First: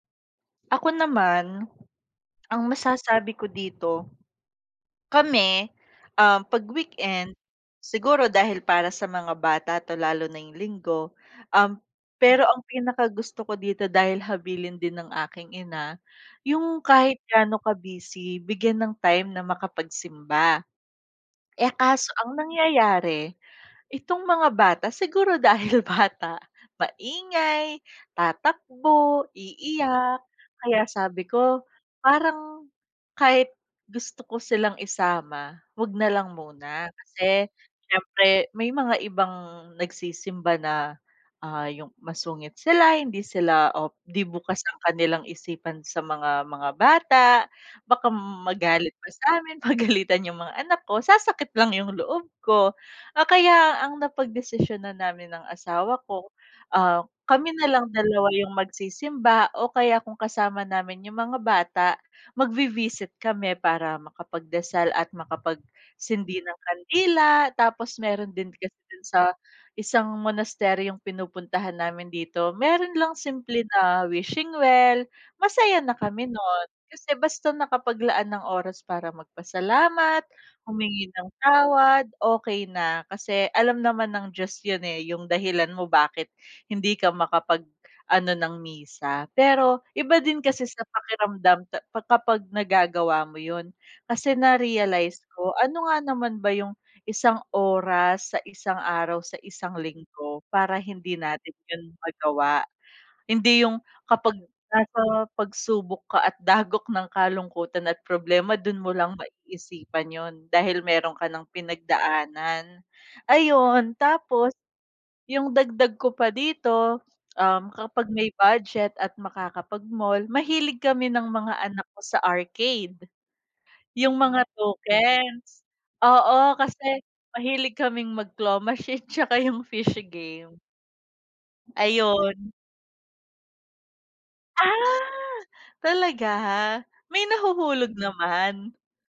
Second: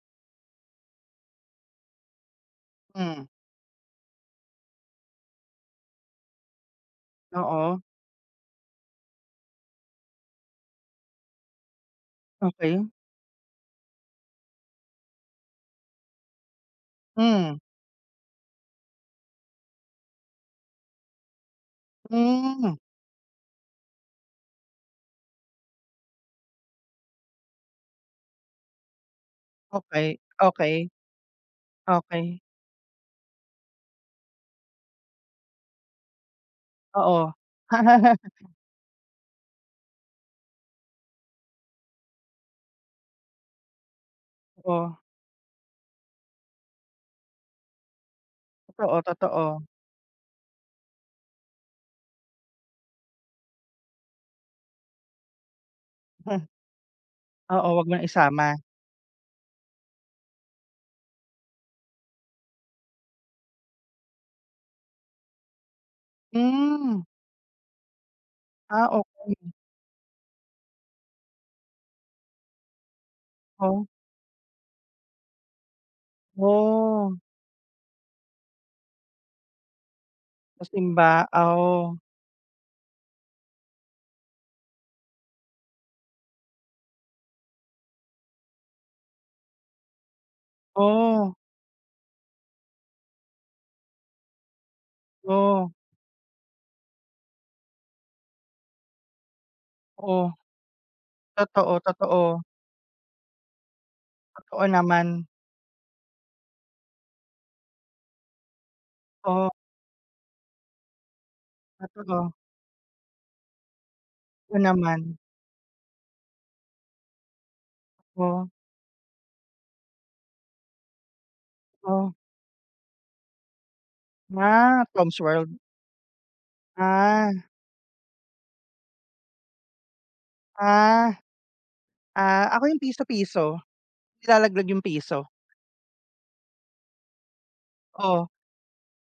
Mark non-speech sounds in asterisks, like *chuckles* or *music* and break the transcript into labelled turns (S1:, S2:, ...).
S1: Ako naman, *swallows* ang
S2: Hmm.
S1: masasabi ko dito. Kami, um, 'pag weekend
S2: Oo.
S1: siguro, dahil para sa mga bata 'to, lalo na yung linggo, um, pero ang
S2: Okey.
S1: pinakagusto ko dito, dahil habilin din ng aking ina, yung kahit
S2: Hmm.
S1: ga'no ka-busy, bigyan ng time na makapagsimba. Eh, kaso ang
S2: Hmm.
S1: nangyayari, itong mga bata, siguro dahil bata, maingay, tatakbo,
S2: Okey,
S1: iiyak, kaya
S2: okey.
S1: sabi ko,
S2: Okey.
S1: parang kahit gusto ko silang isama, huwag na lang muna.
S2: Oo.
S1: Kasi, siyempre
S2: *laughs*
S1: may mga ibang nagsisimba na, ah, yung masungit sila, hindi sila, o 'di bukas ang
S2: Oh.
S1: kanilang isipan sa mga mga bata, baka m magalit
S2: Totoo,
S1: pa sa
S2: totoo.
S1: amin, pagalitan yung mga anak ko, sasakit lang yung loob ko. Ah, kaya ang napagdesisyunan namin ng asawa ko,
S2: *chuckles*
S1: um, kami
S2: Oo,
S1: na lang
S2: huwag ng
S1: 2 yung
S2: isama.
S1: magsisimba, o kaya kung kasama namin yung mga bata, magvi-visit kami para makapagdasal at makapagsindi ng
S2: Hmm.
S1: kandila, tapos meron din kasi
S2: Ah,
S1: do'n sa,
S2: okey.
S1: isang monasteryong pinupuntahan namin dito, meron lang simple
S2: Oh.
S1: na wishing well, masaya na kami, no'n. Kasi
S2: Oh.
S1: basta nakapaglaan ng oras para magpasalamat,
S2: Sa
S1: humingi
S2: simba
S1: ng
S2: oh.
S1: tawad, okey na, kasi, alam naman ng Diyos ’yon eh. Yung dahilan mo kung bakit, hindi ka makapag-ano ng misa, pero iba din kasi sa
S2: Oh.
S1: pakiramdam ta pa kapag nagagawa mo ’yon, kasi na-realize ko,
S2: Oh.
S1: ano nga naman ba yung isang oras, sa isang araw, sa isang
S2: Oh.
S1: linggo, para hindi natin
S2: Totoo,
S1: ’yon
S2: totoo.
S1: magawa. Hindi, yung kapag
S2: Totoo
S1: nasa
S2: naman.
S1: pagsubok ka at dagok ng kalungkutan at problema, do'n mo lang
S2: Oh.
S1: maisipan ’yon dahil meron ka nang
S2: Totoo.
S1: pinagdaanan. Ayun, tapos
S2: Totoo naman.
S1: yung dagdag ko pa dito, um, kapag may
S2: Oh.
S1: budget at makakapag-mall, mahilig kami ng mga anak ko
S2: Oh.
S1: sa arcade. Yung mga
S2: Ah, Tom's World.
S1: tokens, oo, kasi
S2: Ah.
S1: mahilig kaming mag-claw machine tsaka yung fishy game.
S2: Ah. Ah,
S1: Ayun.
S2: ako yung piso-piso. Nilalaglag yung
S1: Ah,
S2: ₱1.
S1: talaga? May nahuhulog
S2: Oh.
S1: naman?